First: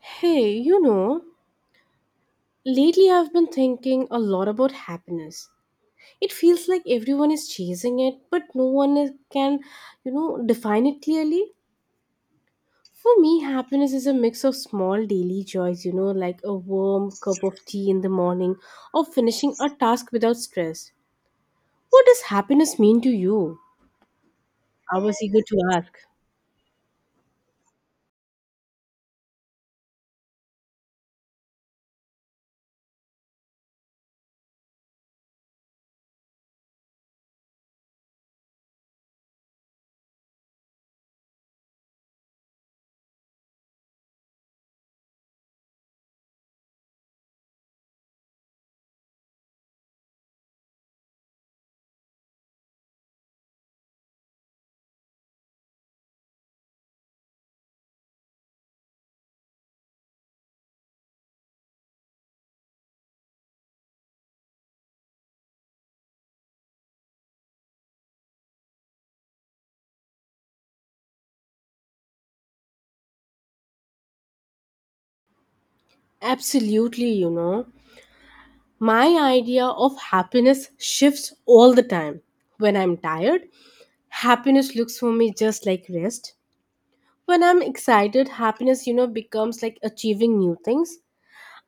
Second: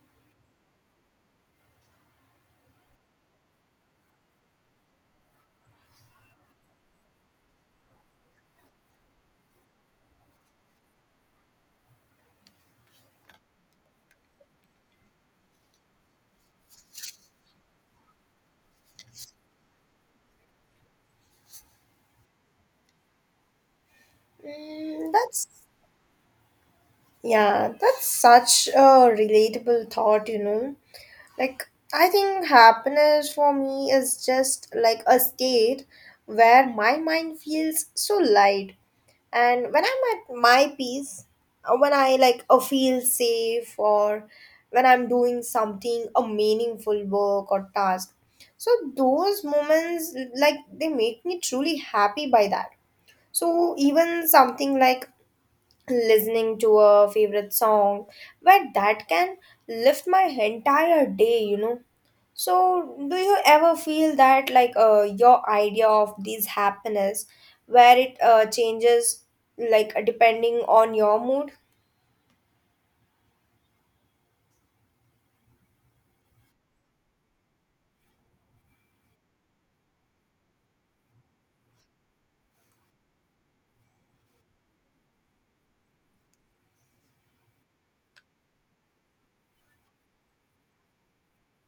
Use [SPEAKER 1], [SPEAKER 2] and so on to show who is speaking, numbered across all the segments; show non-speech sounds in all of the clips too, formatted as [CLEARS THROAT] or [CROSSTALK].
[SPEAKER 1] Hey, lately I've been thinking a lot about happiness. It feels like everyone is chasing it, but no one can, define it clearly. For me, happiness is a mix of small daily joys, like a warm cup of tea in the morning or finishing a task without stress. What does happiness mean to you? I
[SPEAKER 2] Mm,
[SPEAKER 1] was eager
[SPEAKER 2] that's
[SPEAKER 1] to ask.
[SPEAKER 2] yeah, that's such a relatable thought. Like I think happiness for me is just like a state where my mind feels so light. And when I'm at my peace, when I like feel safe or when I'm doing something a meaningful work or task. So those moments like they make me truly happy by that. So even something like listening to a favorite song where that can lift my entire day. So do you ever feel that like your idea of this happiness where it changes like depending on your mood?
[SPEAKER 1] Absolutely. My idea of happiness shifts all the time. When I'm tired, happiness looks for me just like rest. When I'm excited, happiness, becomes like achieving new things.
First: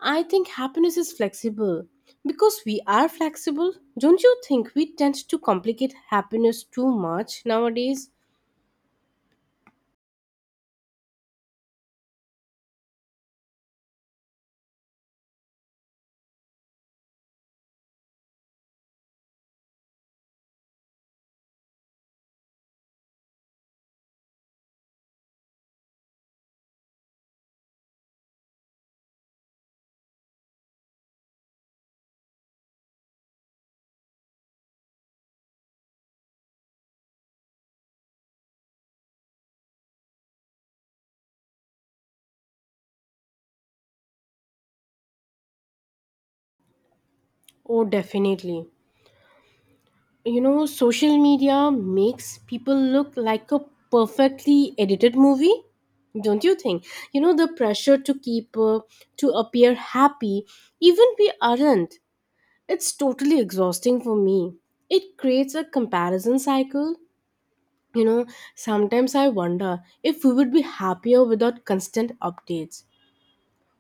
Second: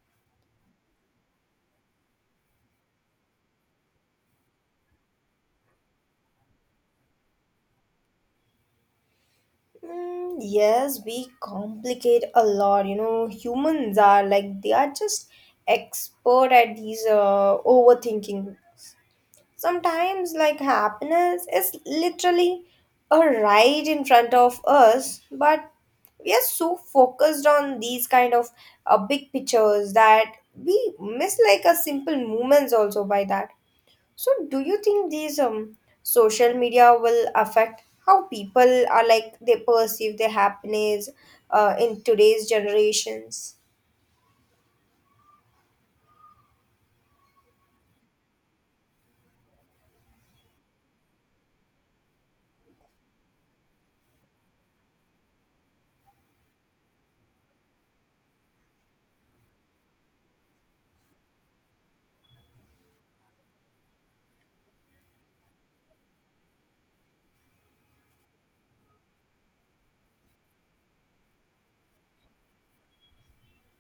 [SPEAKER 1] I think happiness is flexible because we are flexible. Don't you think we tend to complicate happiness too much nowadays?
[SPEAKER 2] Yes, we complicate a lot. Humans are like they are just expert at these overthinking. Sometimes, like happiness is literally a right in front of us, but we are so focused on these kind of big pictures that we miss like a simple moments also by that. So, do you think these social media will affect how people are like they perceive their happiness in today's generations?
[SPEAKER 1] Oh, definitely. Social media makes people look like a perfectly edited movie. Don't you think? The pressure to keep up, to appear happy, even we aren't, it's totally exhausting for me. It creates a comparison cycle, you know sometimes I wonder if we would be happier without constant updates.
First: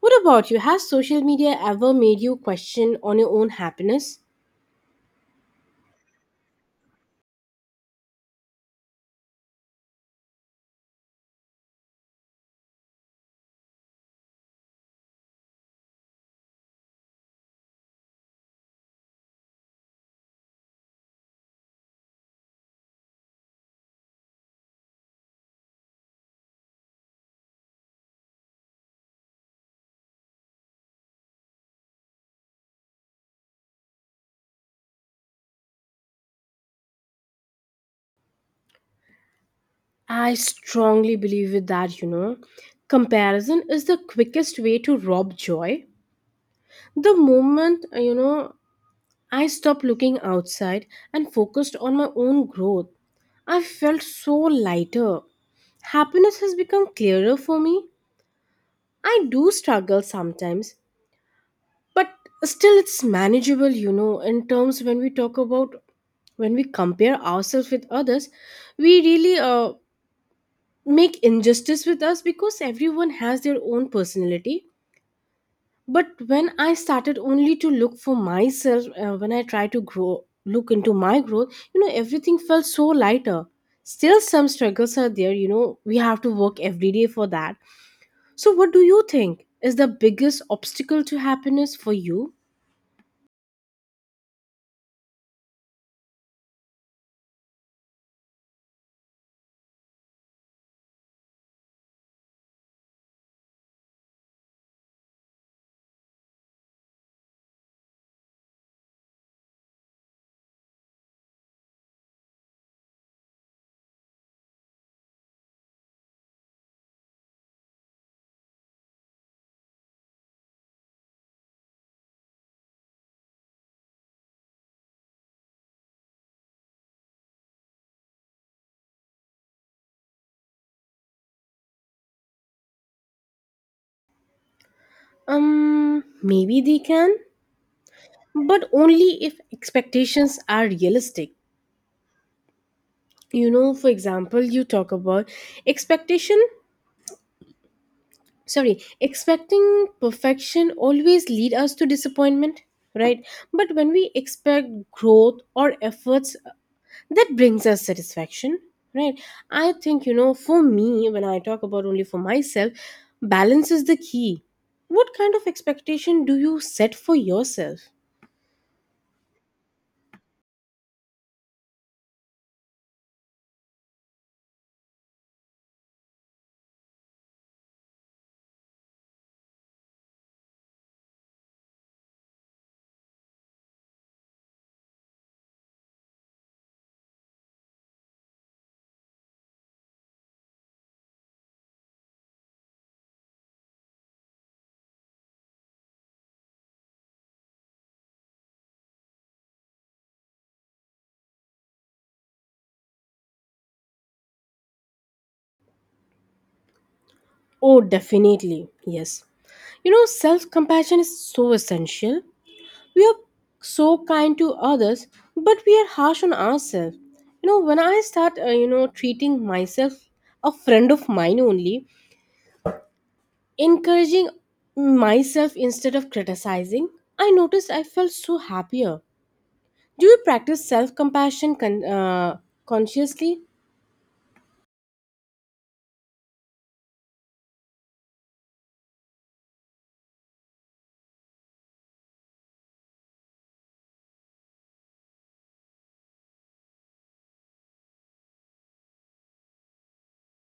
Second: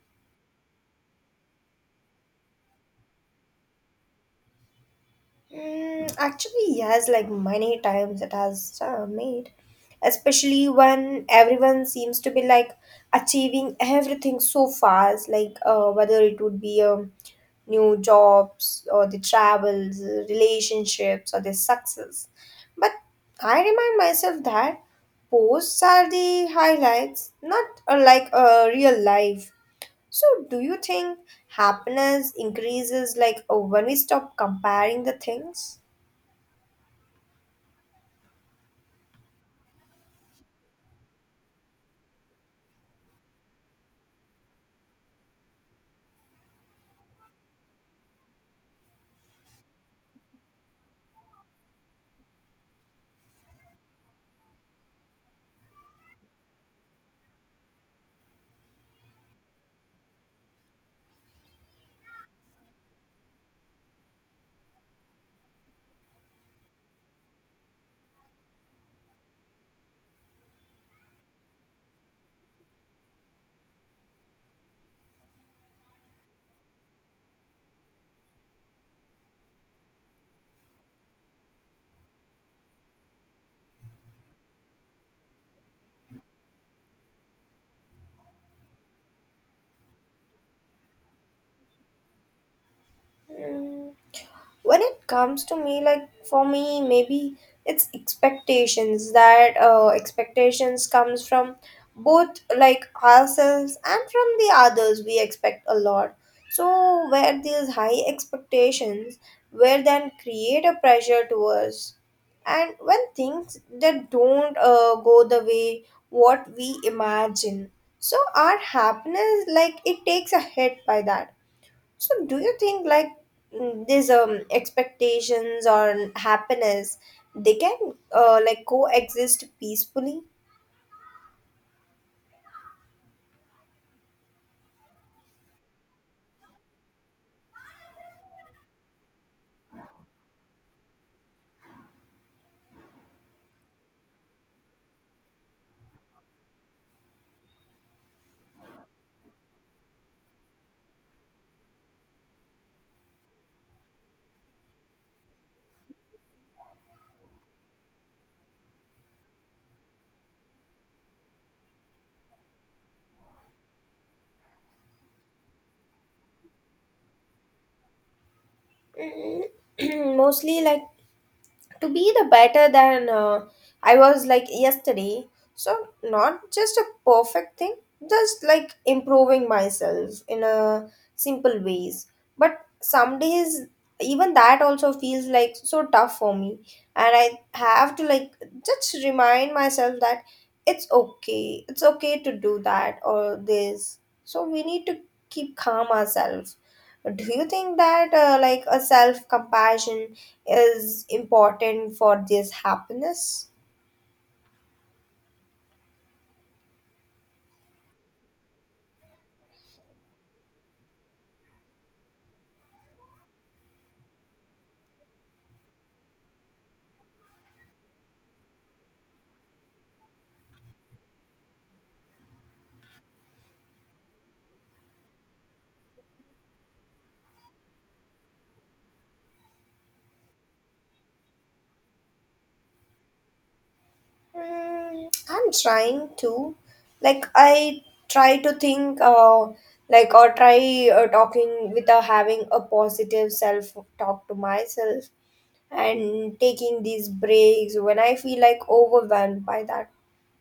[SPEAKER 1] What about you? Has social media ever made you question on your own happiness?
[SPEAKER 2] Actually, yes, like many times it has made, especially when everyone seems to be like achieving everything so fast, like whether it would be new jobs or the travels, relationships, or the success. But I remind myself that posts are the highlights, not like a real life. So, do you think happiness increases like when we stop comparing the things?
[SPEAKER 1] I strongly believe with that, comparison is the quickest way to rob joy. The moment I stopped looking outside and focused on my own growth. I felt so lighter. Happiness has become clearer for me. I do struggle sometimes, but still it's manageable, in terms when we talk about, when we compare ourselves with others, we really make injustice with us because everyone has their own personality. But when I started only to look for myself, when I tried to grow look into my growth, everything felt so lighter. Still some struggles are there, we have to work every day for that. So what do you think is the biggest obstacle to happiness for you?
[SPEAKER 2] Mm. When it comes to me like for me maybe it's expectations comes from both like ourselves and from the others. We expect a lot, so where these high expectations where then create a pressure to us, and when things that don't go the way what we imagine, so our happiness like it takes a hit by that. So, do you think like these expectations or happiness they can like coexist peacefully?
[SPEAKER 1] Um maybe they can, but only if expectations are realistic. You know, for example, you talk about expectation, sorry, expecting perfection always lead us to disappointment, right? But when we expect growth or efforts, that brings us satisfaction, right? I think, for me when I talk about only for myself, balance is the key. What kind of expectation do you set for yourself?
[SPEAKER 2] Mm, [CLEARS THROAT] Mostly, like to be the better than I was like yesterday. So not just a perfect thing, just like improving myself in a simple ways. But some days even that also feels like so tough for me, and I have to like just remind myself that it's okay. It's okay to do that or this. So we need to keep calm ourselves. Do you think that like a self compassion is important for this happiness?
[SPEAKER 1] Oh, definitely, yes. Self compassion is so essential. We are so kind to others, but we are harsh on ourselves. When I start, treating myself a friend of mine only, encouraging myself instead of criticizing, I noticed I felt so happier. Do you practice self compassion consciously?
[SPEAKER 2] I'm trying to, like, I try to think, like, or try talking without having a positive self talk to myself and taking these breaks when I feel like overwhelmed by that.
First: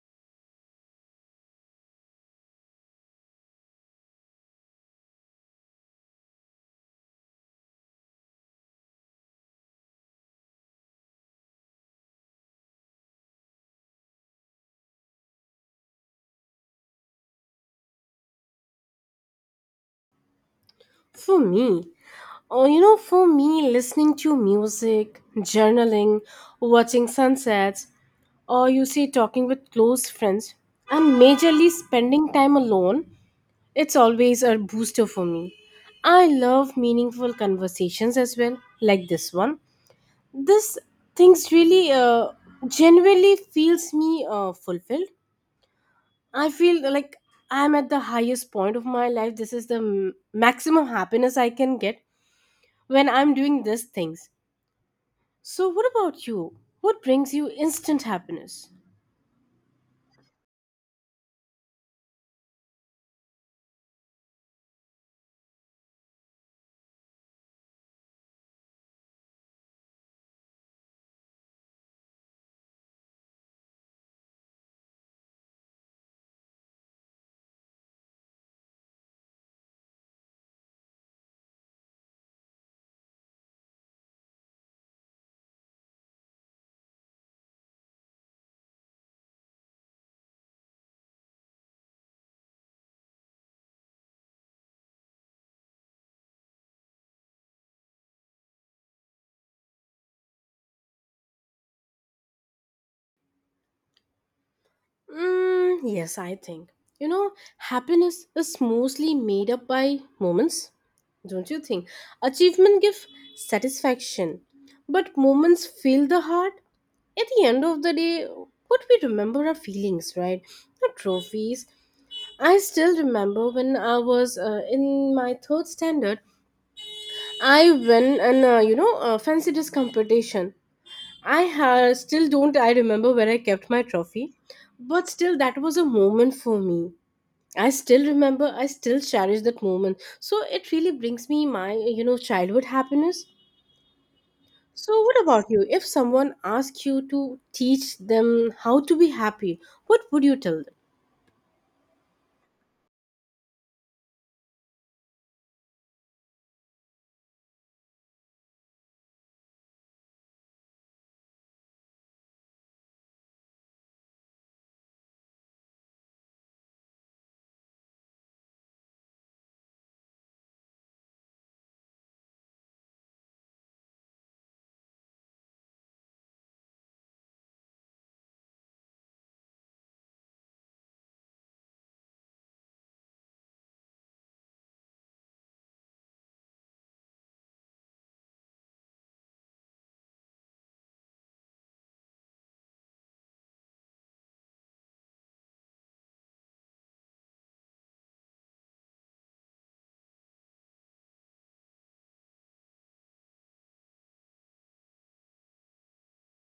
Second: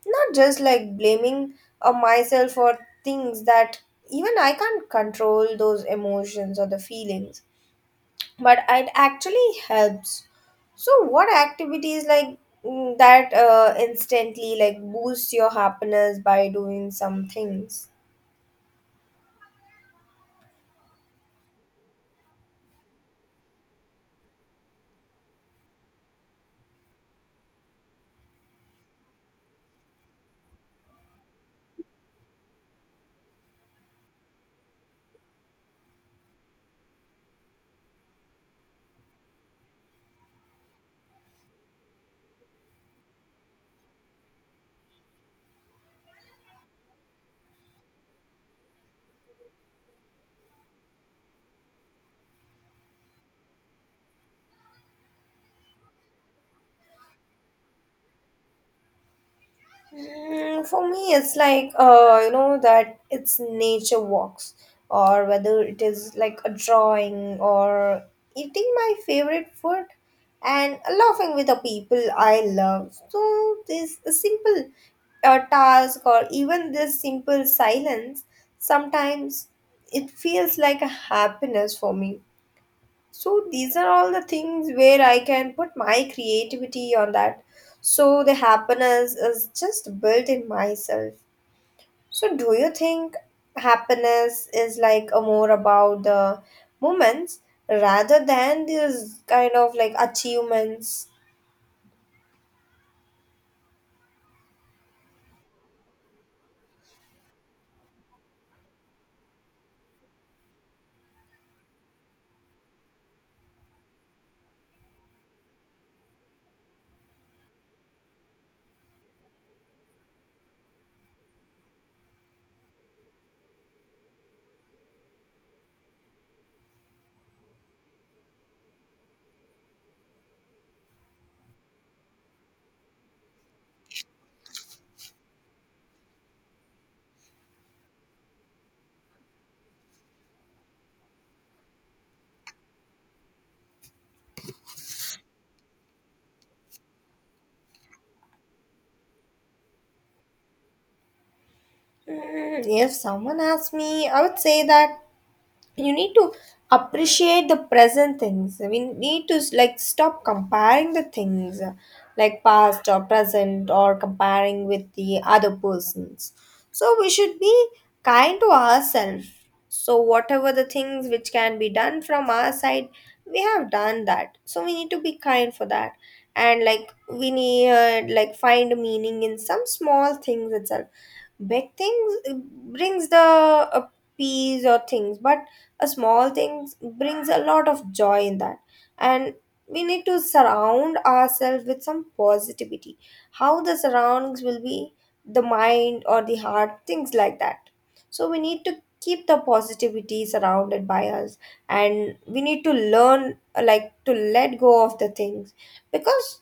[SPEAKER 2] Not just like blaming myself for things that even I can't control those emotions or the feelings, but it actually helps. So, what activities like that instantly like boost your happiness by doing some things?
[SPEAKER 1] For me, Oh, for me, listening to music, journaling, watching sunsets, or you see, talking with close friends, and majorly spending time alone, it's always a booster for me. I love meaningful conversations as well, like this one. This things really, genuinely feels me fulfilled. I feel like I'm at the highest point of my life. This is the maximum happiness I can get when I'm doing these things. So, what about you? What brings you instant happiness?
[SPEAKER 2] For me, it's like you know that it's nature walks, or whether it is like a drawing or eating my favorite food and laughing with the people I love. So this simple task or even this simple silence sometimes it feels like a happiness for me, so these are all the things where I can put my creativity on that. So the happiness is just built in myself. So do you think happiness is like a more about the moments rather than these kind of like achievements?
[SPEAKER 1] Mm, yes, I think. You know, happiness is mostly made up by moments, don't you think? Achievement give satisfaction, but moments fill the heart. At the end of the day, what we remember are feelings, right? Not trophies. I still remember when I was, in my third standard, I won an, a fancy dress competition. I still don't I remember where I kept my trophy, but still that was a moment for me. I still remember, I still cherish that moment. So it really brings me my, childhood happiness. So what about you? If someone asked you to teach them how to be happy, what would you tell them?
[SPEAKER 2] If someone asked me, I would say that you need to appreciate the present things. We need to like stop comparing the things like past or present or comparing with the other persons. So we should be kind to ourselves, so whatever the things which can be done from our side we have done that, so we need to be kind for that. And like we need like find meaning in some small things itself. Big things brings the peace or things, but a small thing brings a lot of joy in that. And we need to surround ourselves with some positivity. How the surroundings will be, the mind or the heart things like that. So we need to keep the positivity surrounded by us, and we need to learn like to let go of the things because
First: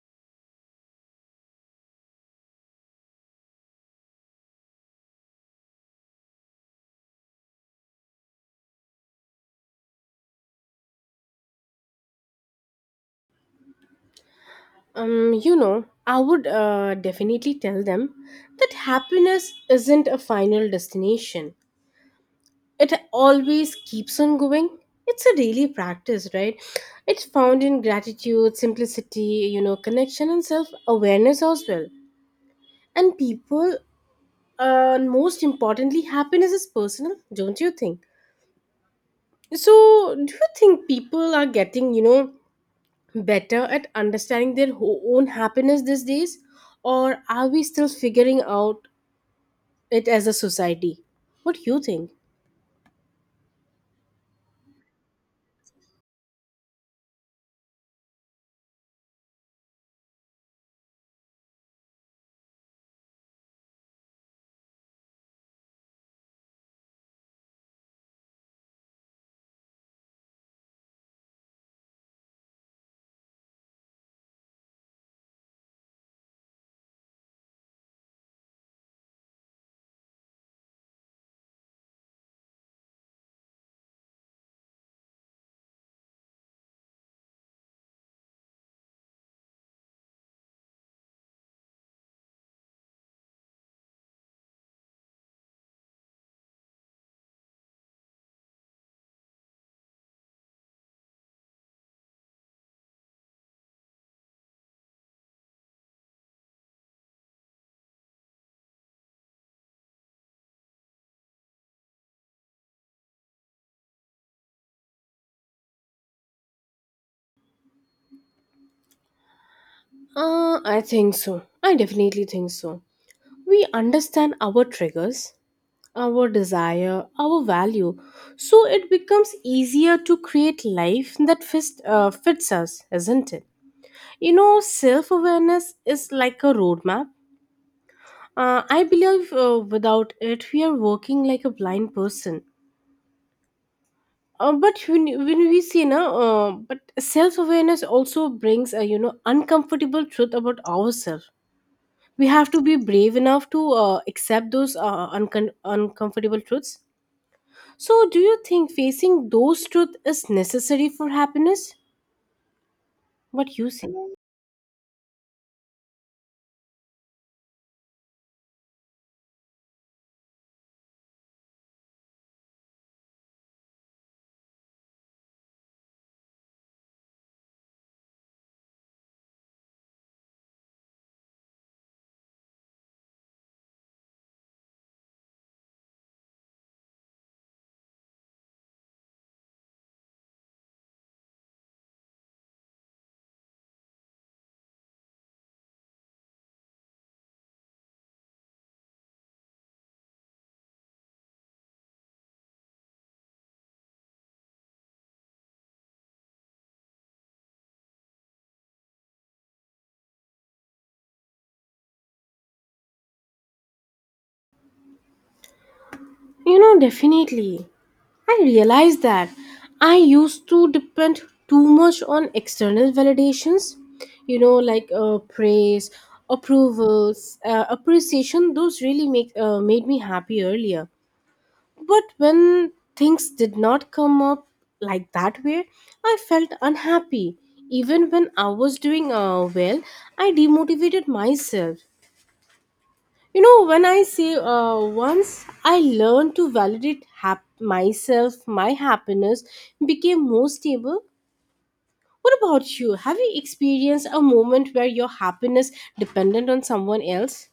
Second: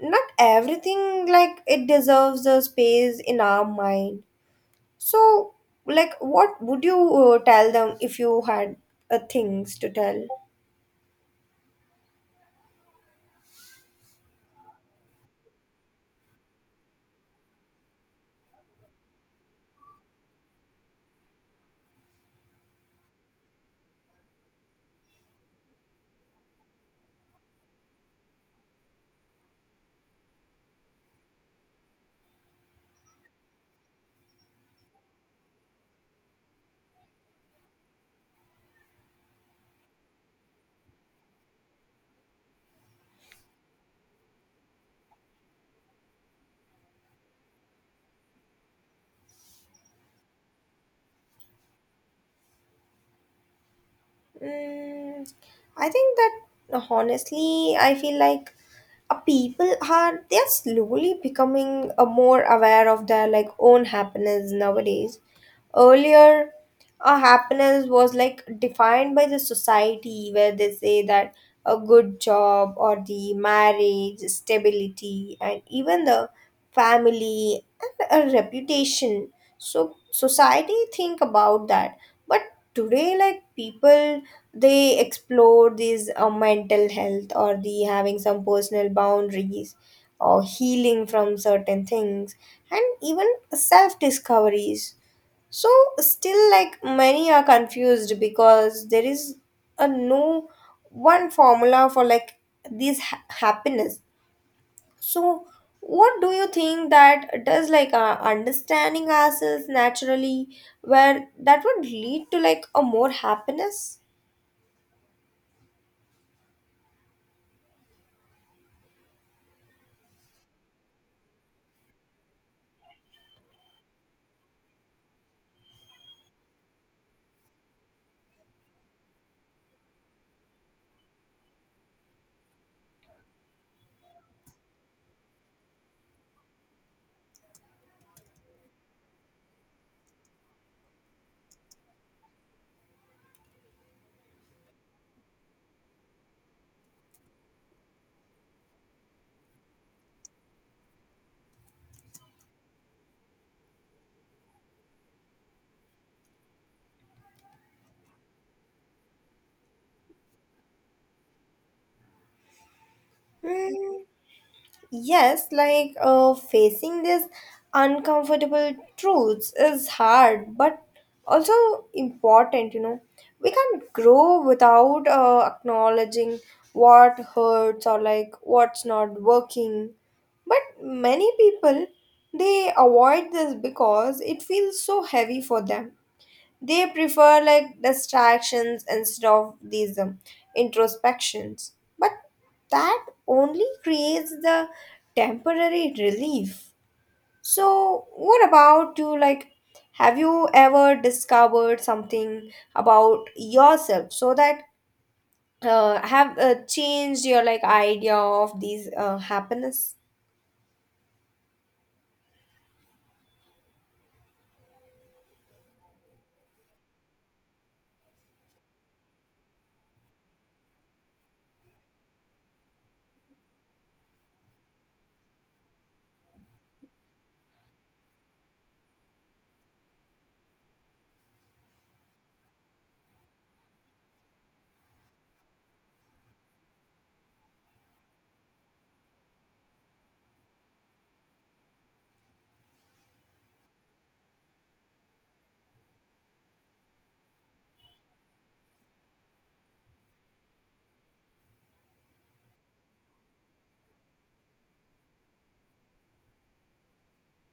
[SPEAKER 2] not everything like it deserves a space in our mind. So, like, what would you tell them if you had things to tell?
[SPEAKER 1] I would definitely tell them that happiness isn't a final destination. It always keeps on going. It's a daily practice, right? It's found in gratitude, simplicity, connection, and self awareness as well. And people, most importantly, happiness is personal, don't you think? So do you think people are getting, better at understanding their own happiness these days? Or are we still figuring out it as a society? What do you think?
[SPEAKER 2] Mm, I think that honestly, I feel like people are they are slowly becoming more aware of their like own happiness nowadays. Earlier, happiness was like defined by the society where they say that a good job or the marriage, stability, and even the family and a reputation. So society think about that, but today like people they explore these mental health or the having some personal boundaries or healing from certain things and even self discoveries. So still like many are confused because there is a no one formula for like this happiness. So what do you think that does like understanding ourselves naturally where that would lead to like a more happiness?
[SPEAKER 1] Uh, I think so, I definitely think so. We understand our triggers, our desire, our value, so it becomes easier to create life that fits us, isn't it? Self awareness is like a roadmap. I believe, without it, we are working like a blind person. But when we see, na, but self awareness also brings a, uncomfortable truth about ourselves. We have to be brave enough to, accept those, uncomfortable truths. So, do you think facing those truths is necessary for happiness? What you say?
[SPEAKER 2] Hmm. Yes, like facing these uncomfortable truths is hard, but also important. We can't grow without acknowledging what hurts or like what's not working. But many people they avoid this because it feels so heavy for them. They prefer like distractions instead of these introspections. But that only creates the temporary relief. So, what about you? Like, have you ever discovered something about yourself so that have changed your like idea of these happiness?
[SPEAKER 1] Definitely. I realized that I used to depend too much on external validations, like praise, approvals, appreciation. Those really make made me happy earlier. But when things did not come up like that way, I felt unhappy. Even when I was doing, well, I demotivated myself. When I say, once I learned to validate myself, my happiness became more stable. What about you? Have you experienced a moment where your happiness dependent on someone else?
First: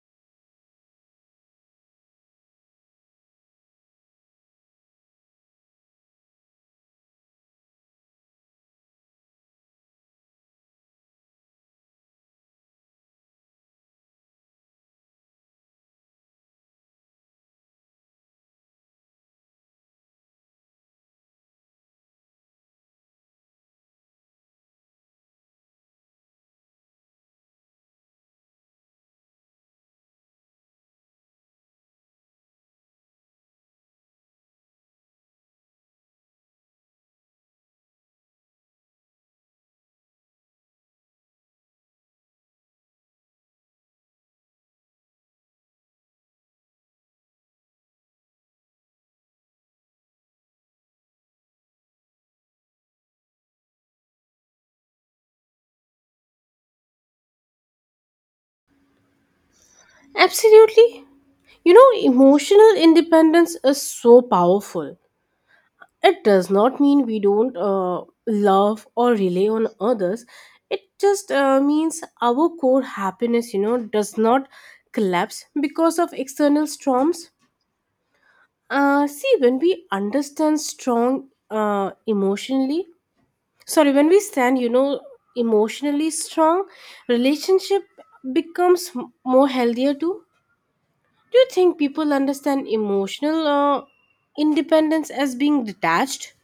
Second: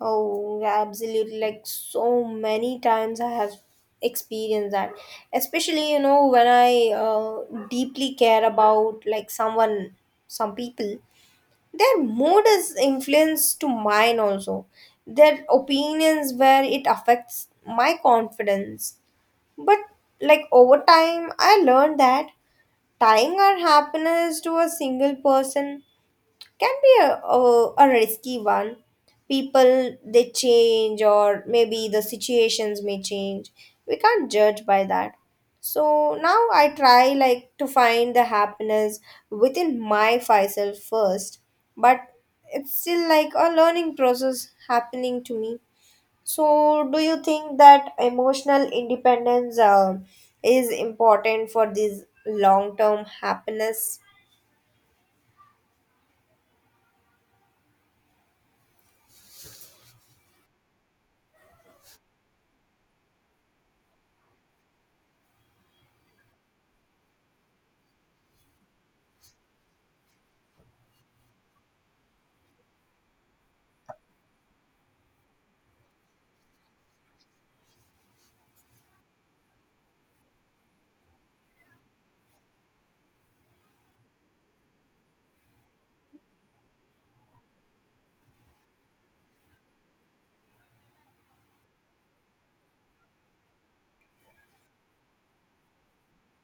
[SPEAKER 2] Oh, absolutely. Like so many times I have experienced that. Especially, when I deeply care about like someone, some people, their mood is influenced to mine also. Their opinions where it affects my confidence. But like over time, I learned that tying our happiness to a single person can be a risky one. People they change, or maybe the situations may change, we can't judge by that. So now I try like to find the happiness within my myself first. But it's still like a learning process happening to me. So do you think that emotional independence is important for this long term happiness?
[SPEAKER 1] Absolutely. Emotional independence is so powerful. It does not mean we don't, love or rely on others. It just, means our core happiness, does not collapse because of external storms. See, when we understand strong, emotionally, sorry, when we stand, emotionally strong, relationship becomes more healthier too. Do you think people understand emotional, independence as being detached?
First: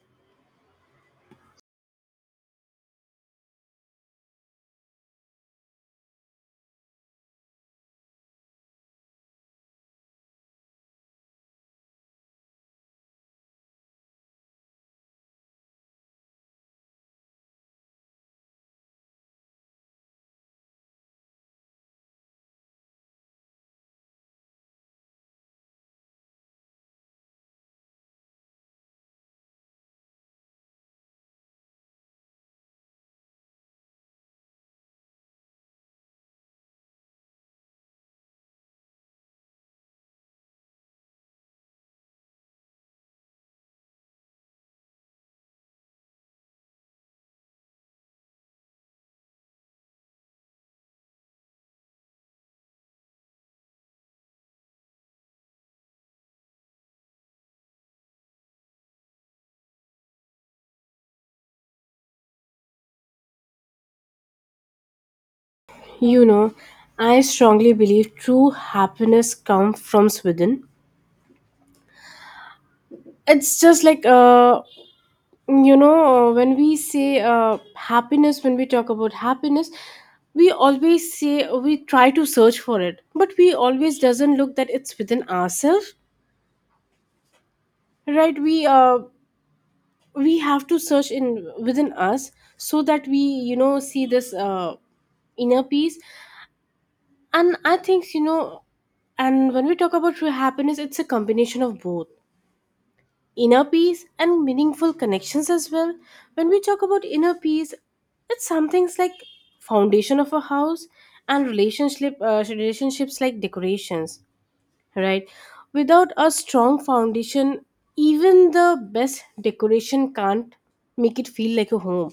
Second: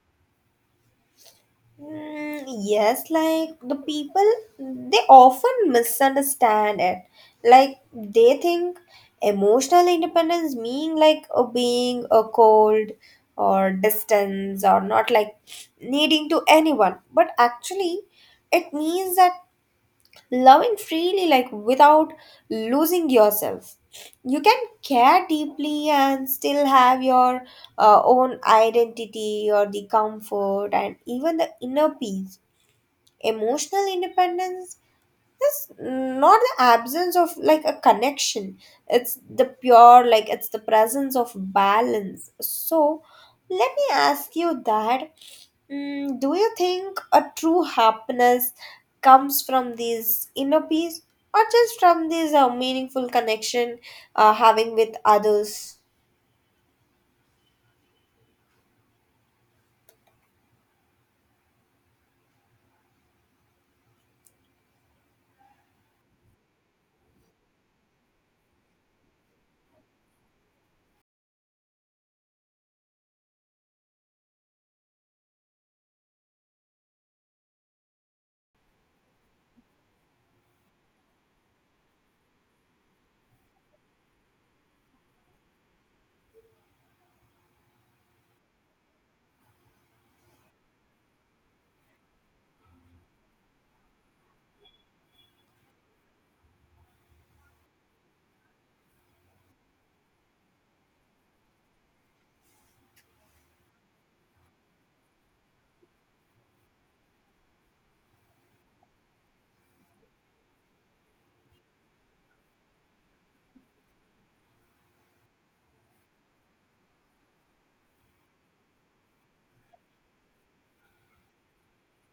[SPEAKER 2] Yes, like the people, they often misunderstand it. Like they think emotional independence mean like a being a cold or distance or not like needing to anyone. But actually, it means that loving freely, like without losing yourself. You can care deeply and still have your own identity or the comfort and even the inner peace. Emotional independence is not the absence of like a connection, it's the pure, like, it's the presence of balance. So, let me ask you that. Do you think a true happiness comes from this inner peace or just from this meaningful connection having with others?
[SPEAKER 1] You know, I strongly believe true happiness comes from within. It's just like, when we say, happiness, when we talk about happiness, we always say we try to search for it, but we always doesn't look that it's within ourselves, right? We have to search in within us so that we, see this, inner peace. And I think, and when we talk about true happiness, it's a combination of both inner peace and meaningful connections as well. When we talk about inner peace, it's some things like foundation of a house, and relationships like decorations, right? Without a strong foundation, even the best decoration can't make it feel like a home.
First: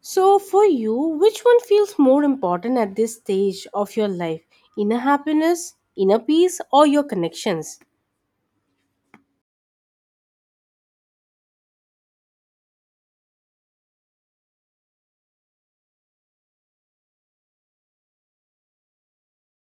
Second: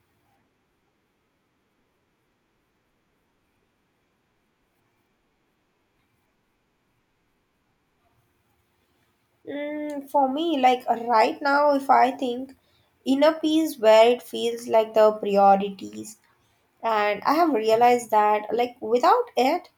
[SPEAKER 1] So for you, which one feels more important at this stage of your life, inner happiness, inner peace, or your connections?
[SPEAKER 2] For me, like right now, if I think inner peace where it feels like the priorities, and I have realized that like without it,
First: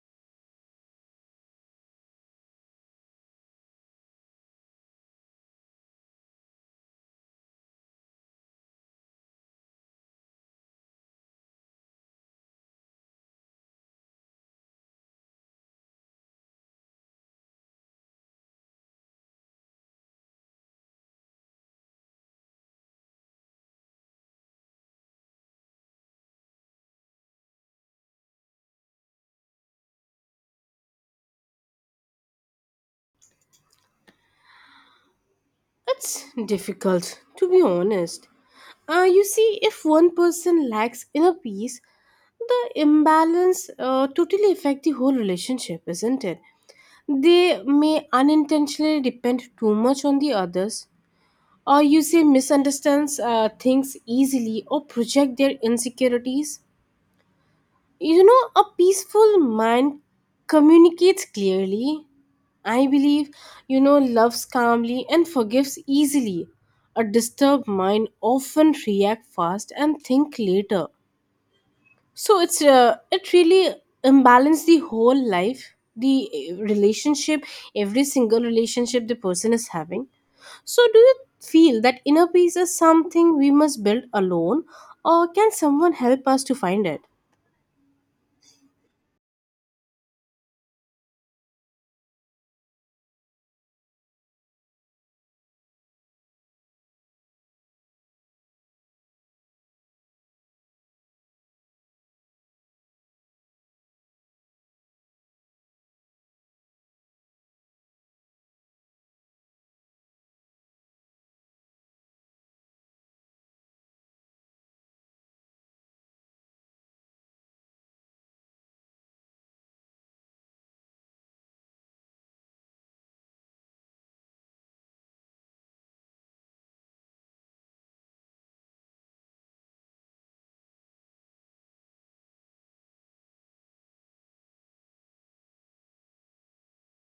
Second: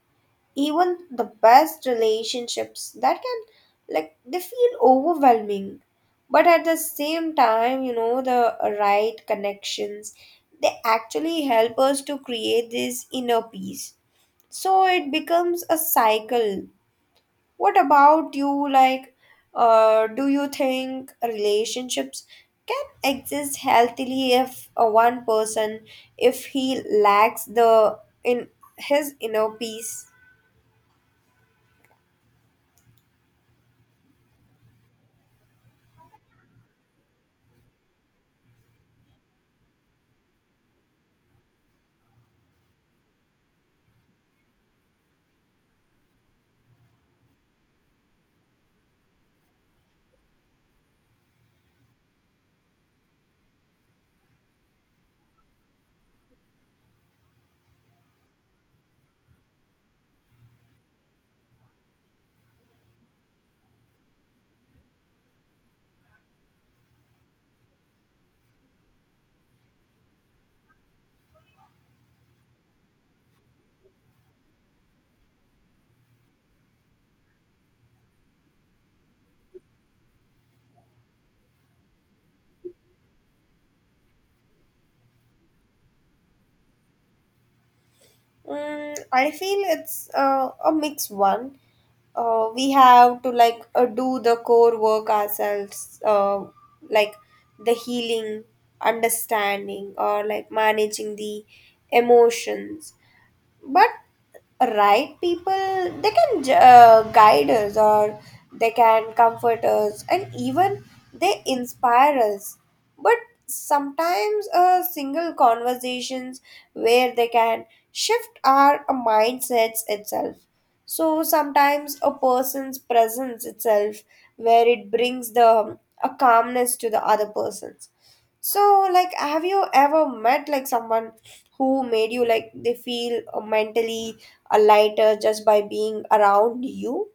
[SPEAKER 2] even the best relationships that can like they feel overwhelming. But at the same time, the right connections they actually help us to create this inner peace, so it becomes a cycle. What about you, like do you think relationships can exist healthily if one person if he lacks the in his inner peace?
[SPEAKER 1] It's difficult, to be honest. You see, if one person lacks inner peace, the imbalance, totally affect the whole relationship, isn't it? They may unintentionally depend too much on the others, or you say misunderstands, things easily, or project their insecurities. A peaceful mind communicates clearly. I believe, loves calmly and forgives easily. A disturbed mind often react fast and think later. So it really imbalance the whole life, the, relationship, every single relationship the person is having. So do you feel that inner peace is something we must build alone, or can someone help us to find it?
[SPEAKER 2] I feel it's a mixed one. We have to like do the core work ourselves, like the healing, understanding, or like managing the emotions. But right people they can guide us, or they can comfort us, and even they inspire us. But sometimes a single conversations where they can shift our mindsets itself. So sometimes a person's presence itself where it brings the a calmness to the other person. So, like, have you ever met like someone who made you like they feel mentally a lighter just by being around you?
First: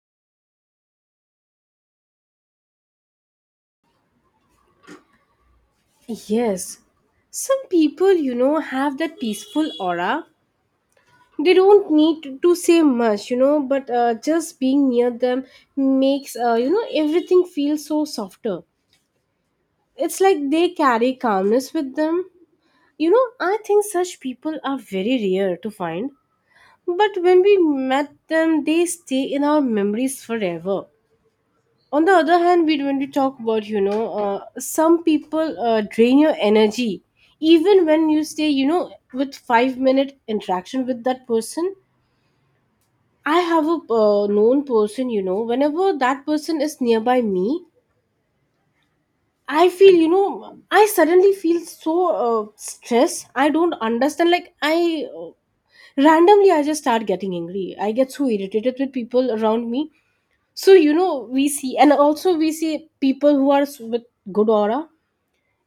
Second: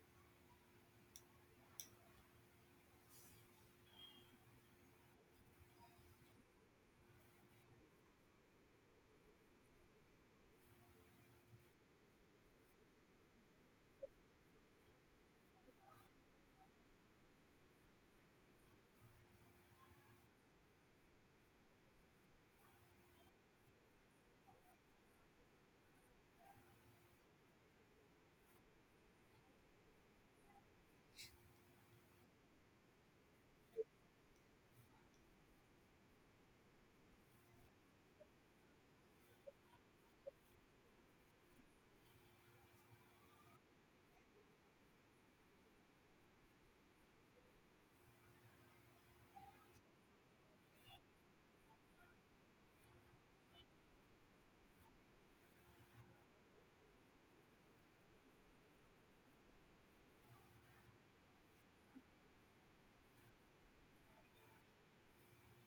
[SPEAKER 1] Yes. Some people, have that peaceful aura. They don't need to say much, but, just being near them makes, everything feel so softer. It's like they carry calmness with them. I think such people are very rare to find. But when we met them, they stay in our memories forever. On the other hand, we when we talk about, some people, drain your energy even when you stay, with 5-minute interaction with that person. I have a, known person, whenever that person is nearby me, I feel, I suddenly feel so, stressed. I don't understand, like I uh, randomly I just start getting angry, I get so irritated with people around me. So, we see, and also we see people who are with good aura.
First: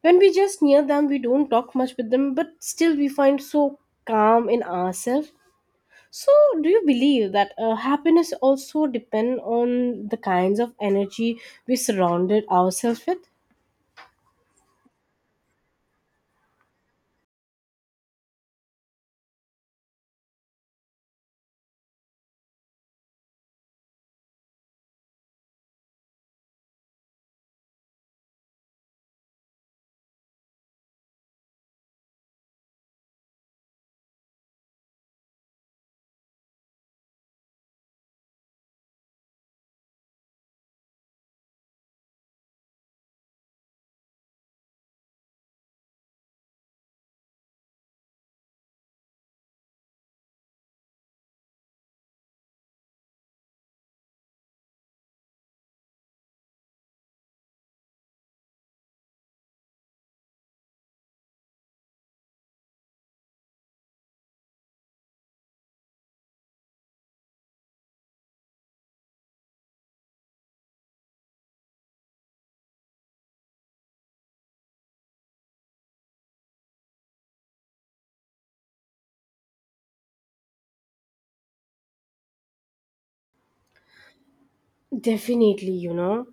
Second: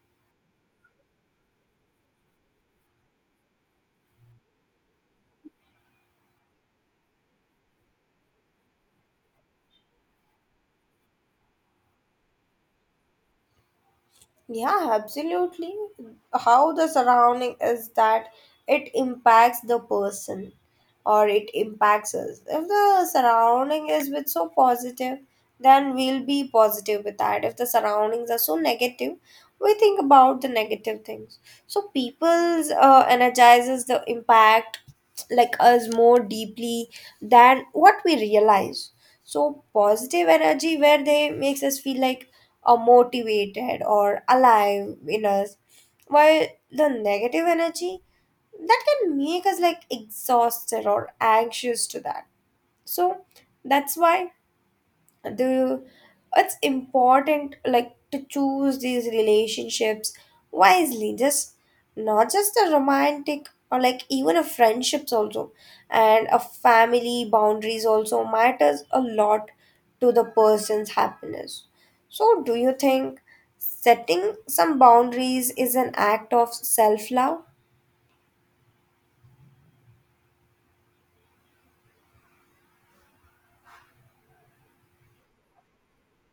[SPEAKER 1] When we just near them, we don't talk much with them, but still we find so calm in ourselves. So, do you believe that, happiness also depend on the kinds of energy we surrounded ourselves with?
[SPEAKER 2] Yeah, absolutely. How the surrounding is that, it impacts the person or it impacts us. If the surrounding is with so positive, then we'll be positive with that. If the surroundings are so negative, we think about the negative things. So people's energizes the impact like us more deeply than what we realize. So positive energy where they makes us feel like or motivated or alive in us, while the negative energy that can make us like exhausted or anxious to that. So that's why, do you it's important like to choose these relationships wisely, just not just a romantic or like even a friendships also, and a family boundaries also matters a lot to the person's happiness. So do you think setting some boundaries is an act of self love?
[SPEAKER 1] Definitely,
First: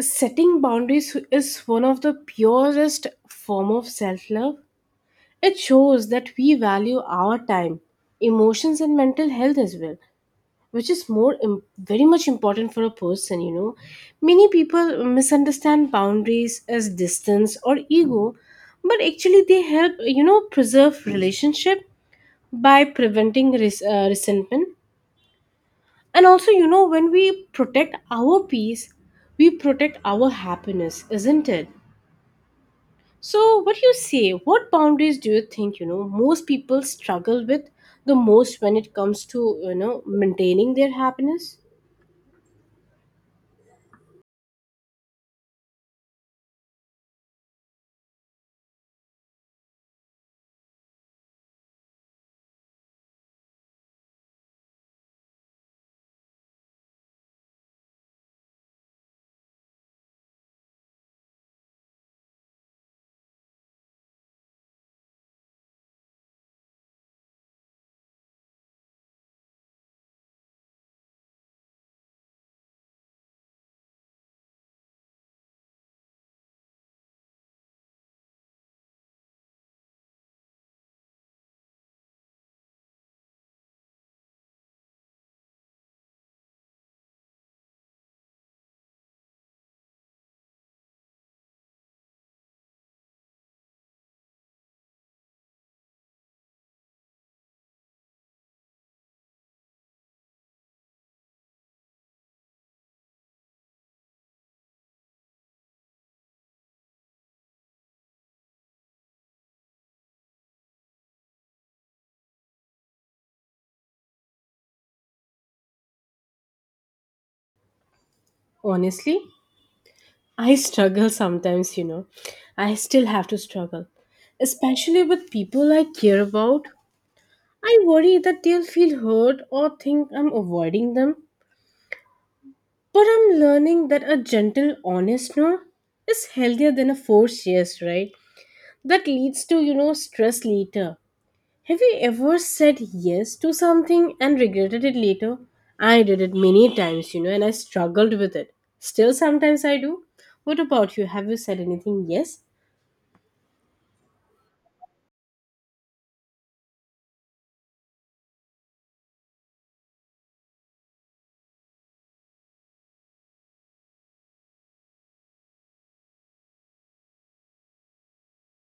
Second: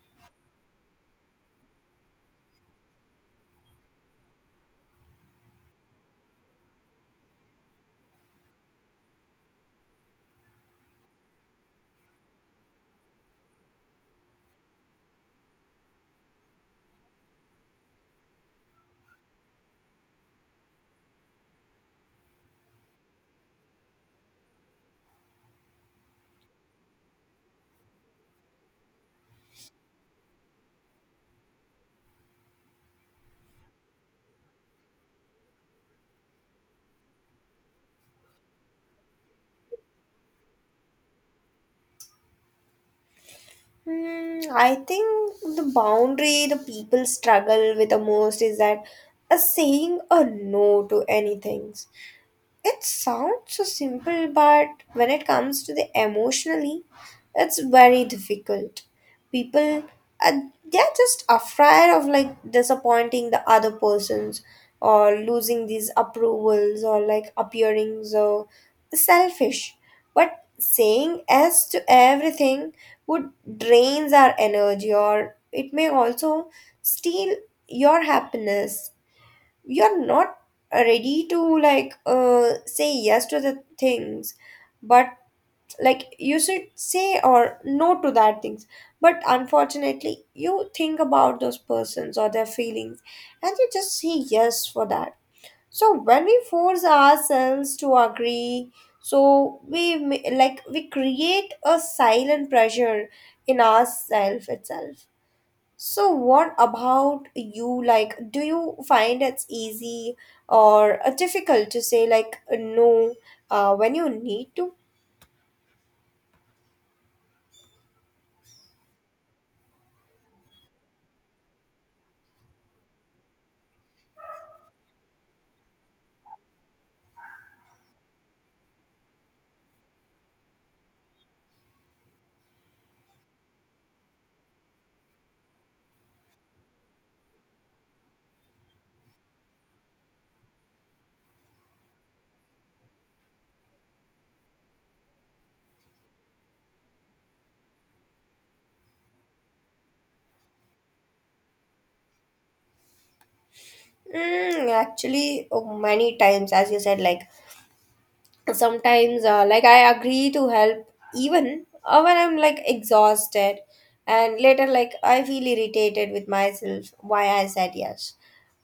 [SPEAKER 1] setting boundaries is one of the purest form of self-love. It shows that we value our time, emotions and mental health as well. Which is more im- Very much important for a person, many people misunderstand boundaries as distance or ego, but actually they help, preserve relationship by preventing resentment. And also, you know, when we protect our peace, we protect our happiness, isn't it? So what do you say, what boundaries do you think, most people struggle with the most when it comes to, you know maintaining their happiness?
[SPEAKER 2] I think the boundary the people struggle with the most is that a saying a no to anything. It sounds so simple, but when it comes to the emotionally, it's very difficult. People, uh, they're just afraid of like disappointing the other persons, or losing these approvals, or like appearing so selfish. But saying yes to everything would drains our energy, or it may also steal your happiness. You're not ready to like say yes to the things, but like you should say or no to that things. But unfortunately you think about those persons or their feelings, and you just say yes for that. So when we force ourselves to agree, so like we create a silent pressure in ourself itself. So, what about you? Like, do you find it's easy or difficult to say, like, no, when you need to?
[SPEAKER 1] Honestly, I struggle sometimes, you know. I still have to struggle, especially with people I care about. I worry that they'll feel hurt or think I'm avoiding them. But I'm learning that a gentle, honest no is healthier than a forced yes, right? That leads to, stress later. Have you ever said yes to something and regretted it later? I did it many times, you know, and I struggled with it. Still, sometimes I do. What about you? Have you said anything yes?
[SPEAKER 2] Actually, oh, many times, as you said, like, sometimes like I agree to help, even when I'm like exhausted, and later like I feel irritated with myself why I said yes.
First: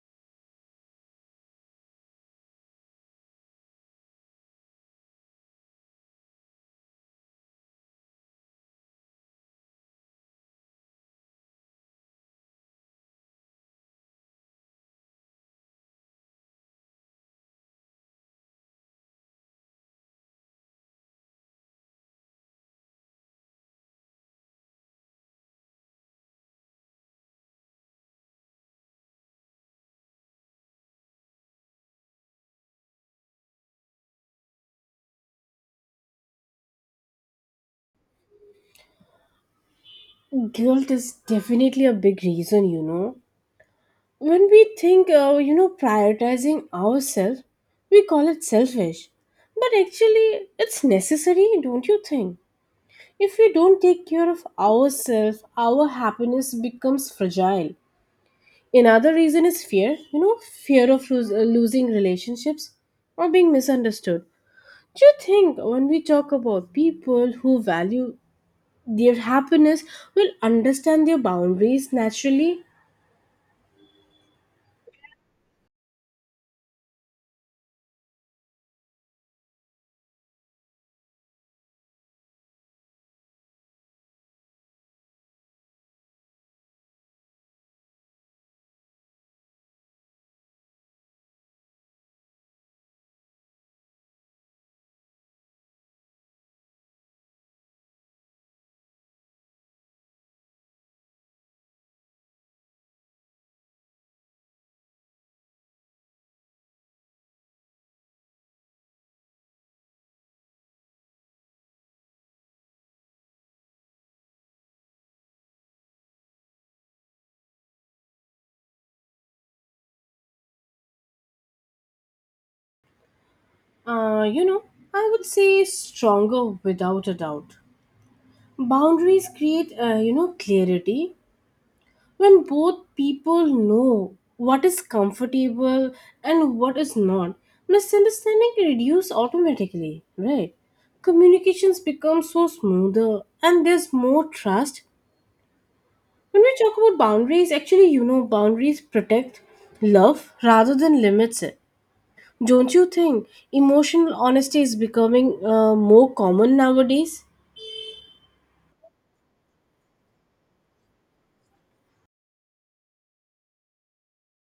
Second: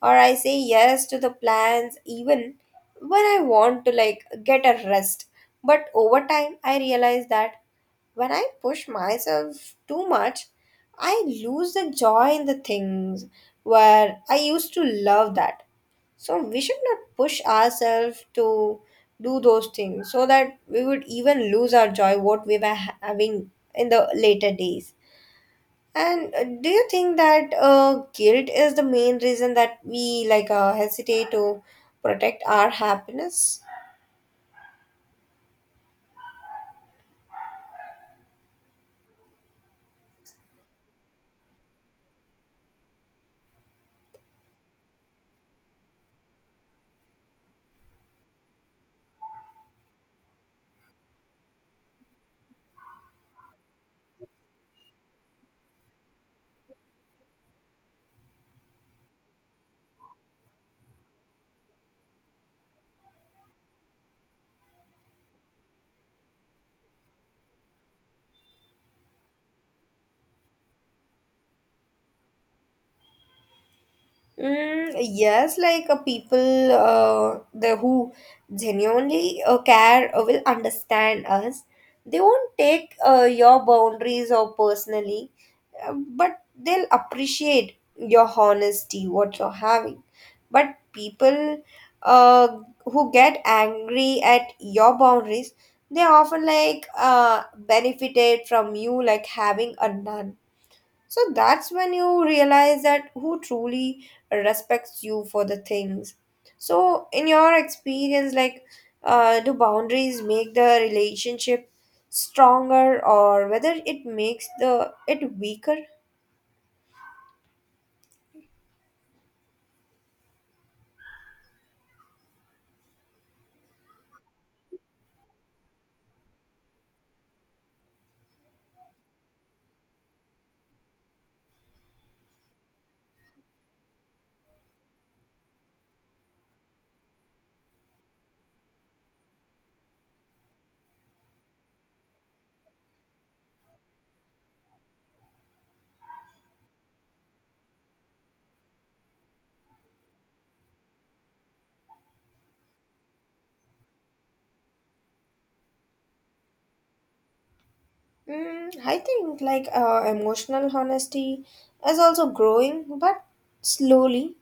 [SPEAKER 2] Or I say yes to the plans even when I want to like get a rest. But over time I realize that when I push myself too much, I lose the joy in the things where I used to love that. So we should not push ourselves to do those things, so that we would even lose our joy what we were having in the later days. And do you think that guilt is the main reason that we like hesitate to protect our happiness?
[SPEAKER 1] Guilt is definitely a big reason, you know. When we think, you know, prioritizing ourselves, we call it selfish. But actually, it's necessary, don't you think? If we don't take care of ourselves, our happiness becomes fragile. Another reason is fear, you know, fear of losing relationships or being misunderstood. Do you think when we talk about people who value their happiness will understand their boundaries naturally?
[SPEAKER 2] Yes, like people the who genuinely care will understand us. They won't take your boundaries or personally. But they'll appreciate your honesty, what you're having. But people, uh, who get angry at your boundaries, they often like benefited from you like having a none. So that's when you realize that who truly respects you for the things. So in your experience, like do boundaries make the relationship stronger, or whether it makes the it weaker?
[SPEAKER 1] You know, I would say stronger without a doubt. Boundaries create, you know, clarity when both people know what is comfortable and what is not. Misunderstanding reduce automatically, right? Communications become so smoother and there's more trust. When we talk about boundaries, actually, you know, boundaries protect love rather than limits it. Don't you think emotional honesty is becoming more common nowadays?
[SPEAKER 2] I think like emotional honesty is also growing, but slowly.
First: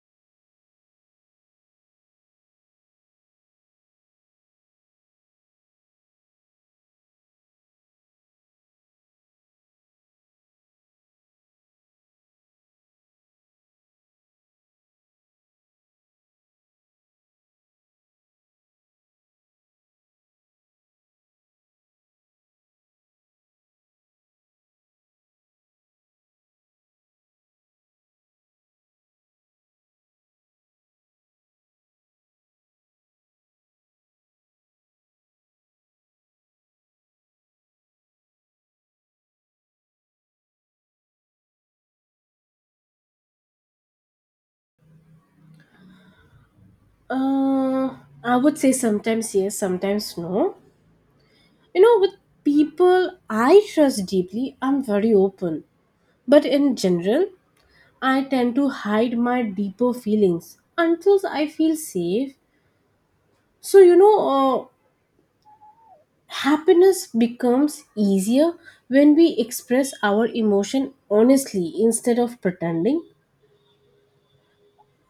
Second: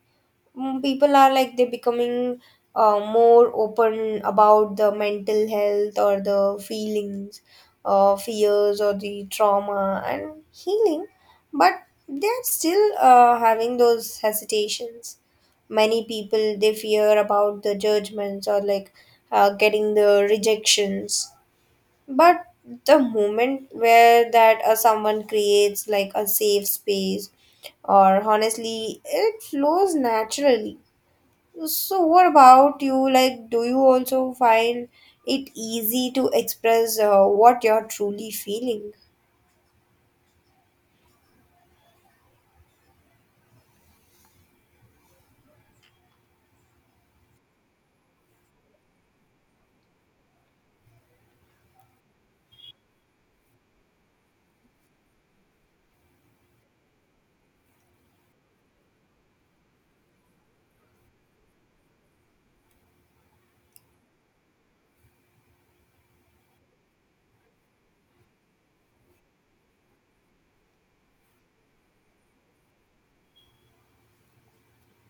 [SPEAKER 2] Mm, people are like they're becoming more open about the mental health or the feelings, fears or the trauma and healing, but they're still having those hesitations. Many people they fear about the judgments, or like getting the rejections. But the moment where that someone creates like a safe space, or honestly, it flows naturally. So, what about you? Like, do you also find it easy to express what you're truly feeling?
[SPEAKER 1] Uh, I would say sometimes yes, sometimes no. You know, with people I trust deeply, I'm very open. But in general, I tend to hide my deeper feelings until I feel safe. So, happiness becomes easier when we express our emotion honestly instead of pretending.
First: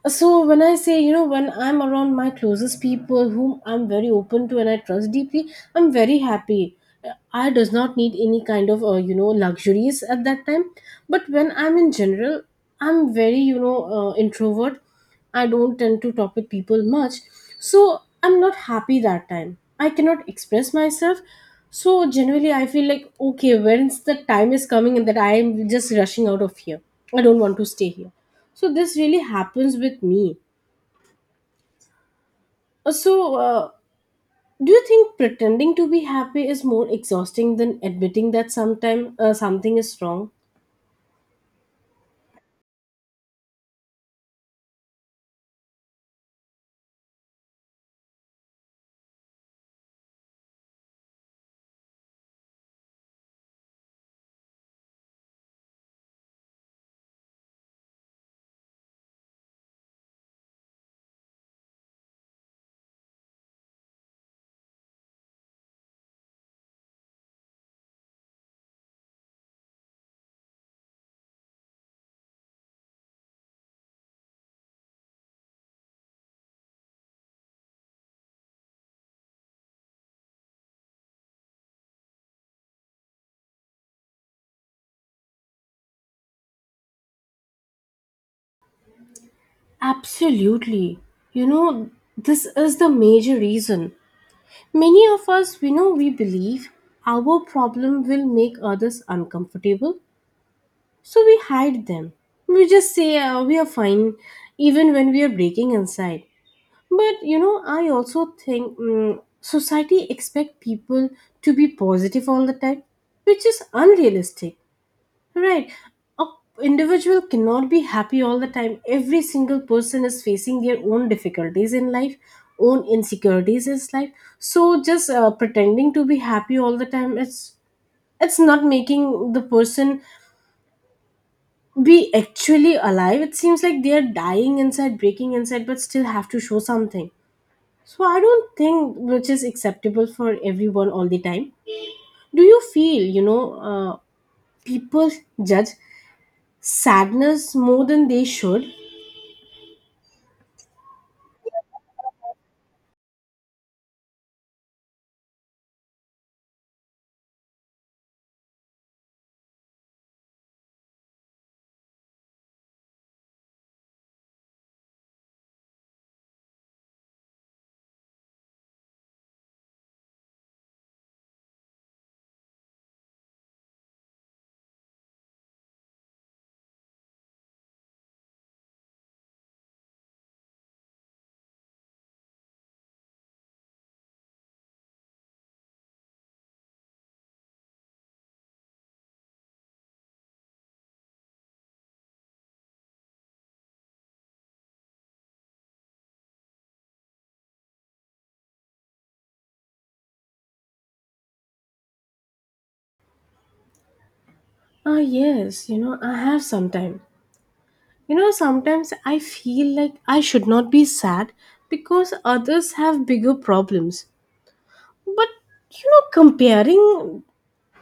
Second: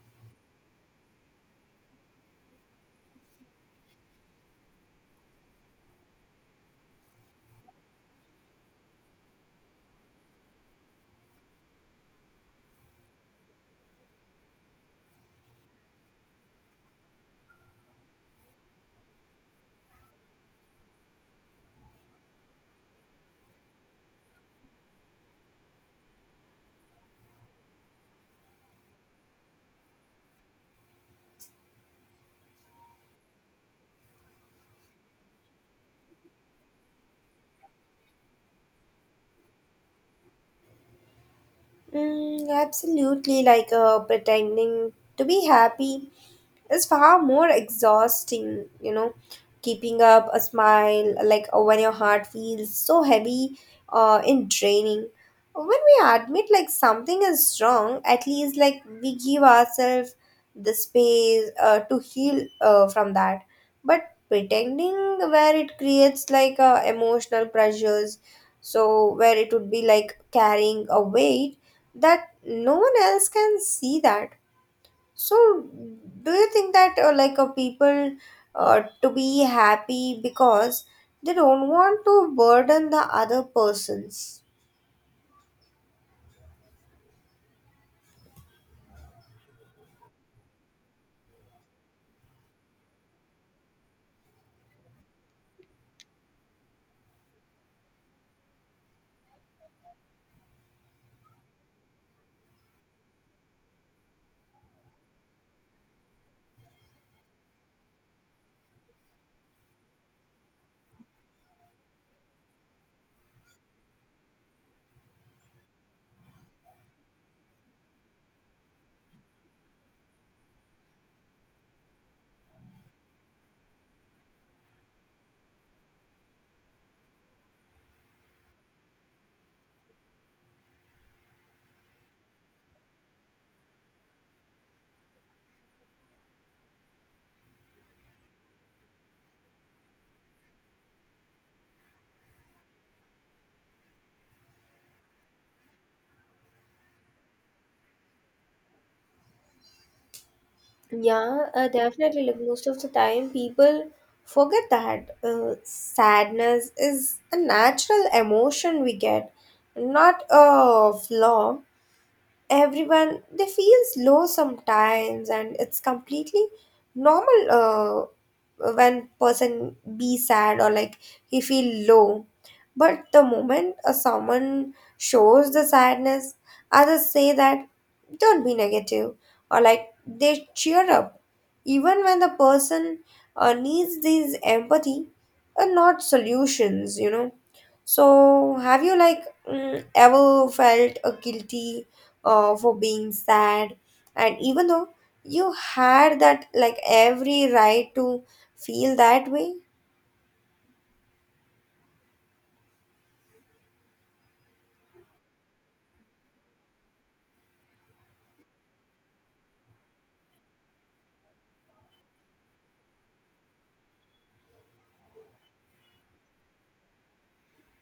[SPEAKER 1] So when I say, you know, when I'm around my closest people whom I'm very open to and I trust deeply, I'm very happy. I does not need any kind of, you know, luxuries at that time. But when I'm in general, I'm very, introvert. I don't tend to talk with people much, so I'm not happy that time. I cannot express myself. So generally, I feel like okay, when's the time is coming and that I am just rushing out of here. I don't want to stay here. So this really happens with me. So do you think pretending to be happy is more exhausting than admitting that sometime something is wrong?
[SPEAKER 2] Absolutely, like pretending to be happy is far more exhausting, you know, keeping up a smile like when your heart feels so heavy in draining. When we admit like something is wrong, at least like we give ourselves the space to heal from that. But pretending where it creates like emotional pressures, so where it would be like carrying a weight that no one else can see that. So, do you think that like people to be happy because they don't want to burden the other persons?
[SPEAKER 1] Absolutely. You know, this is the major reason. Many of us, we know, we believe our problem will make others uncomfortable, so we hide them. We just say we are fine, even when we are breaking inside. But you know, I also think society expect people to be positive all the time, which is unrealistic. Right. A individual cannot be happy all the time. Every single person is facing their own difficulties in life, own insecurities in life. So just pretending to be happy all the time, it's not making the person be actually alive. It seems like they are dying inside, breaking inside, but still have to show something. So I don't think which is acceptable for everyone all the time. Do you feel, uh, people judge sadness more than they should?
[SPEAKER 2] Yeah, definitely. Like most of the time, people forget that sadness is a natural emotion we get, not a flaw. Everyone they feels low sometimes, and it's completely normal when person be sad, or like he feel low. But the moment someone shows the sadness, others say that don't be negative, or like they cheer up, even when the person needs these empathy, are not solutions, you know. So have you like ever felt guilty for being sad, and even though you had that like every right to feel that way?
[SPEAKER 1] Ah, yes, you know, I have sometimes. You know, sometimes I feel like I should not be sad because others have bigger problems. But, you know, comparing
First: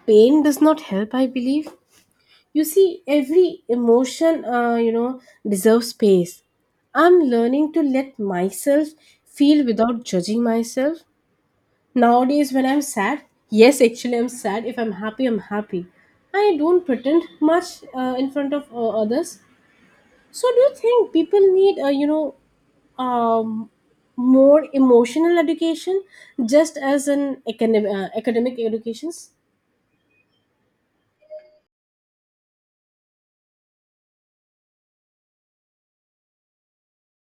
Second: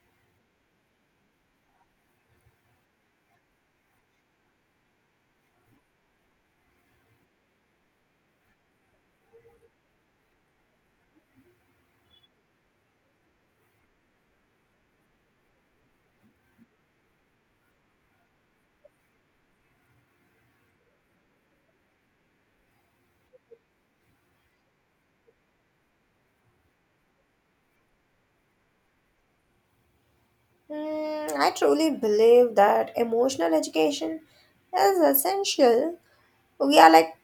[SPEAKER 1] pain does not help, I believe. You see, every emotion, you know, deserves space. I'm learning to let myself feel without judging myself. Nowadays, when I'm sad, yes, actually, I'm sad. If I'm happy, I'm happy. I don't pretend much in front of others. So do you think people need a, um, more emotional education just as an academic educations?
[SPEAKER 2] I truly believe that emotional education is essential. We are like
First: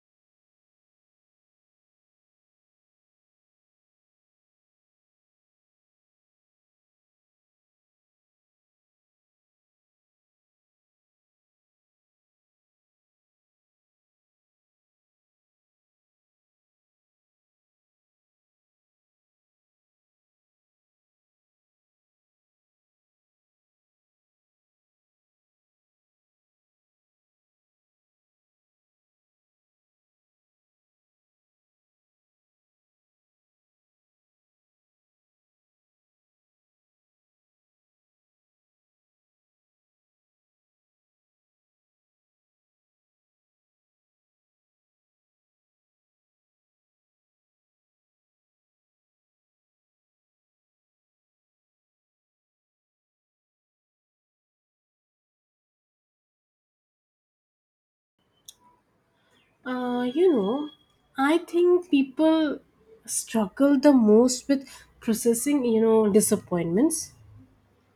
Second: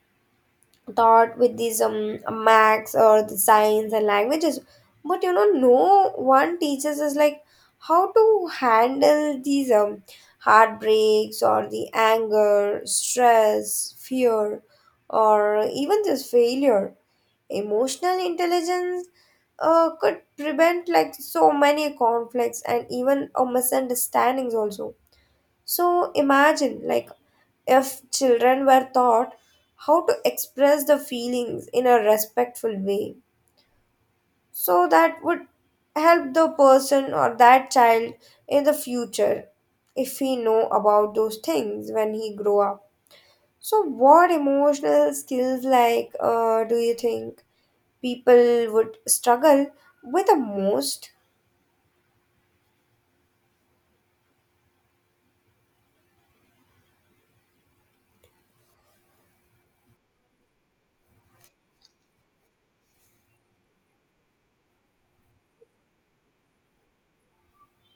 [SPEAKER 2] taught with these max or the science and languages, but you know no one teaches us like how to handle these heartbreaks, or the anger, stress, fear, or even this failure. Emotional intelligence could prevent like so many conflicts, and even misunderstandings also. So imagine like if children were taught how to express the feelings in a respectful way, so that would help the person or that child in the future, if he know about those things when he grow up. So what emotional skills like do you think people would struggle with the most?
[SPEAKER 1] You know, I think people struggle the most with processing, disappointments.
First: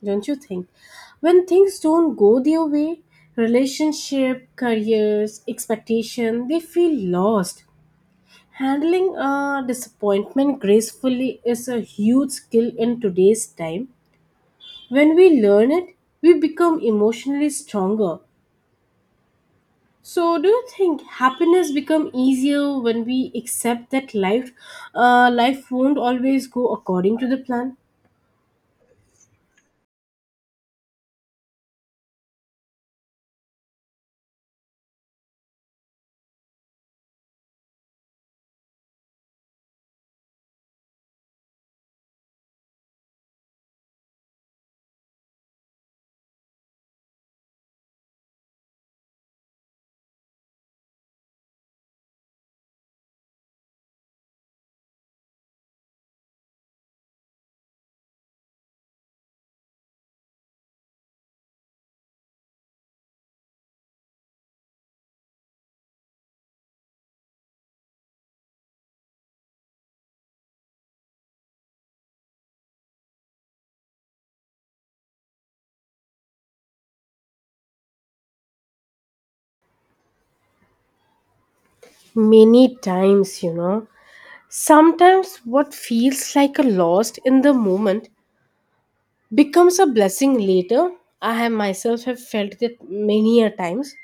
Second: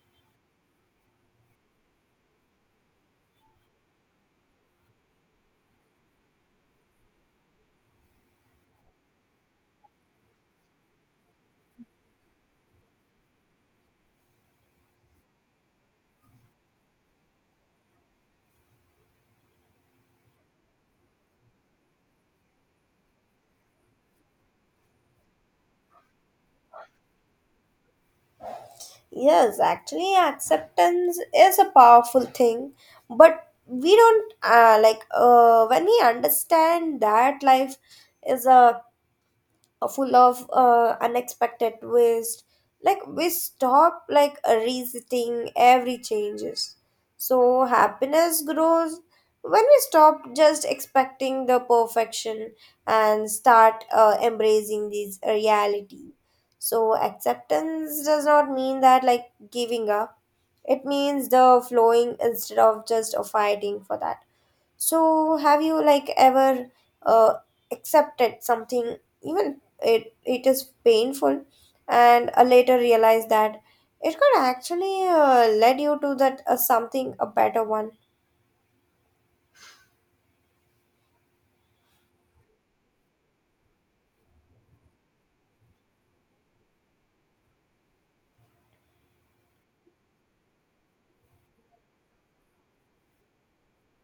[SPEAKER 1] Don't you think? When things don't go their way, relationship, careers, expectation, they feel lost. Handling disappointment gracefully is a huge skill in today's time. When we learn it, we become emotionally stronger. So, do you think happiness become easier when we accept that life won't always go according to the plan?
[SPEAKER 2] Yes, actually, acceptance is a powerful thing, but we don't like when we understand that life is a full of unexpected twist, like we stop like resisting every changes. So happiness grows when we stop just expecting the perfection, and start embracing this reality. So acceptance does not mean that like giving up, it means the flowing instead of just fighting for that. So, have you like ever uh, accepted something, even it is painful, and later realized that it could actually led you to that something a better one?
[SPEAKER 1] Many times, you know, sometimes what feels like a loss in the moment becomes a blessing later. I have myself have felt that many a times.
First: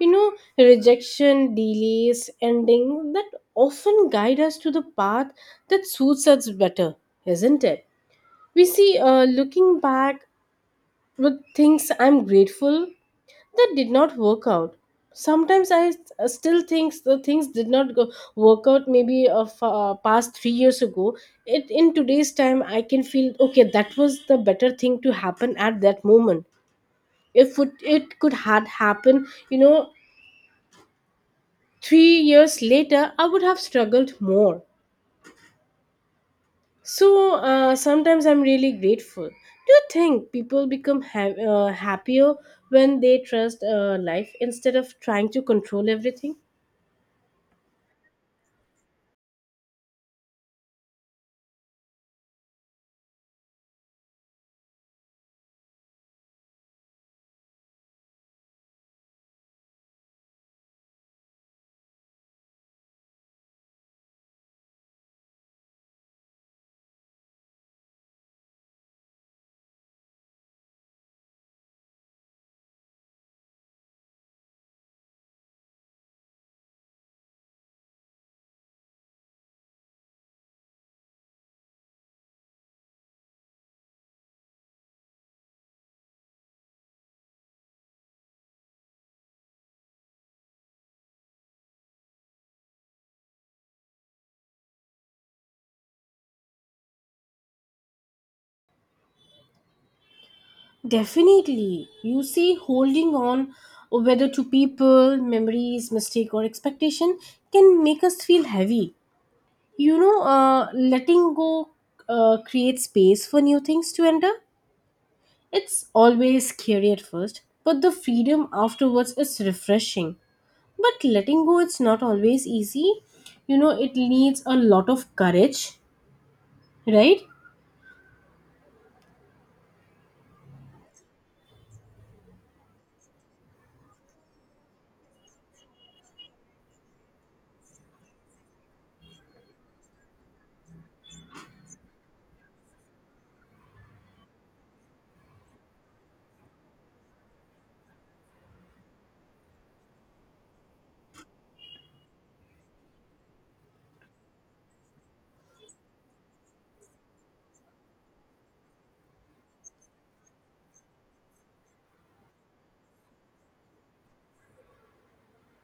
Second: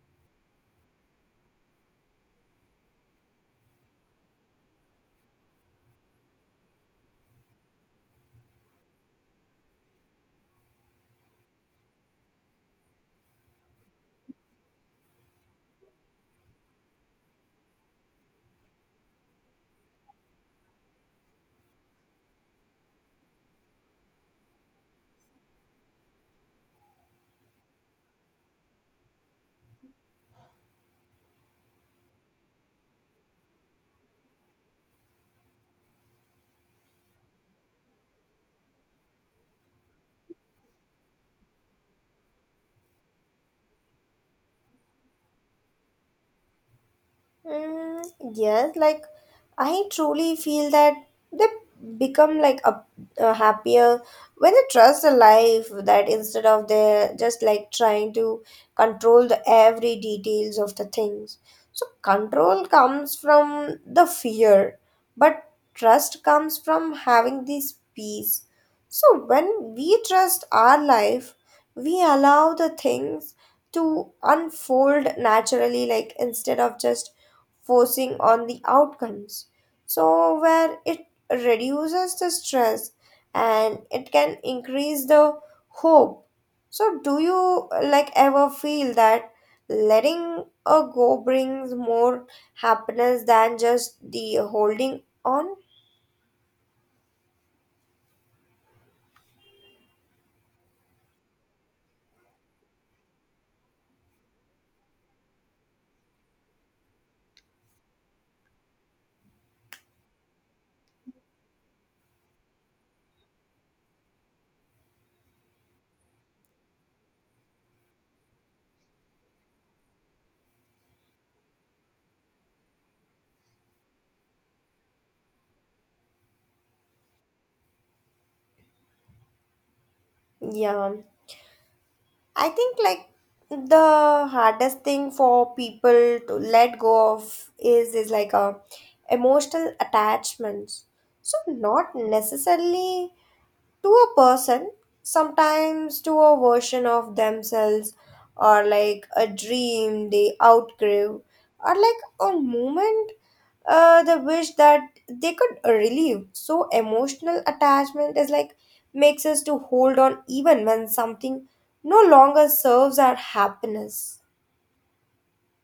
[SPEAKER 1] You know, rejection, delays, ending that often guide us to the path that suits us better, isn't it? We see, looking back with things I'm grateful that did not work out. Sometimes I still think the things did not go, work out maybe of past 3 years ago. It in today's time I can feel okay that was the better thing to happen at that moment. If it could had happened, you know, 3 years later, I would have struggled more. So sometimes I'm really grateful. Do you think people become happier when they trust life instead of trying to control everything?
[SPEAKER 2] Mm, yes, like I truly feel that they become like a happier when they trust the life that, instead of they just like trying to control the every details of the things. So control comes from the fear, but trust comes from having this peace. So when we trust our life, we allow the things to unfold naturally, like instead of just forcing on the outcomes. So, where it reduces the stress, and it can increase the hope. So, do you like ever feel that letting a go brings more happiness than just the holding on?
[SPEAKER 1] Definitely. You see, holding on whether to people, memories, mistake, or expectation can make us feel heavy. You know, letting go creates space for new things to enter. It's always scary at first, but the freedom afterwards is refreshing. But letting go, it's not always easy. You know, it needs a lot of courage, right?
[SPEAKER 2] Yeah, I think like the hardest thing for people to let go of is like a emotional attachments. So not necessarily to a person, sometimes to a version of themselves, or like a dream they outgrew, or like a moment, the wish that they could relieve. So emotional attachment is like makes us to hold on, even when something no longer serves our happiness.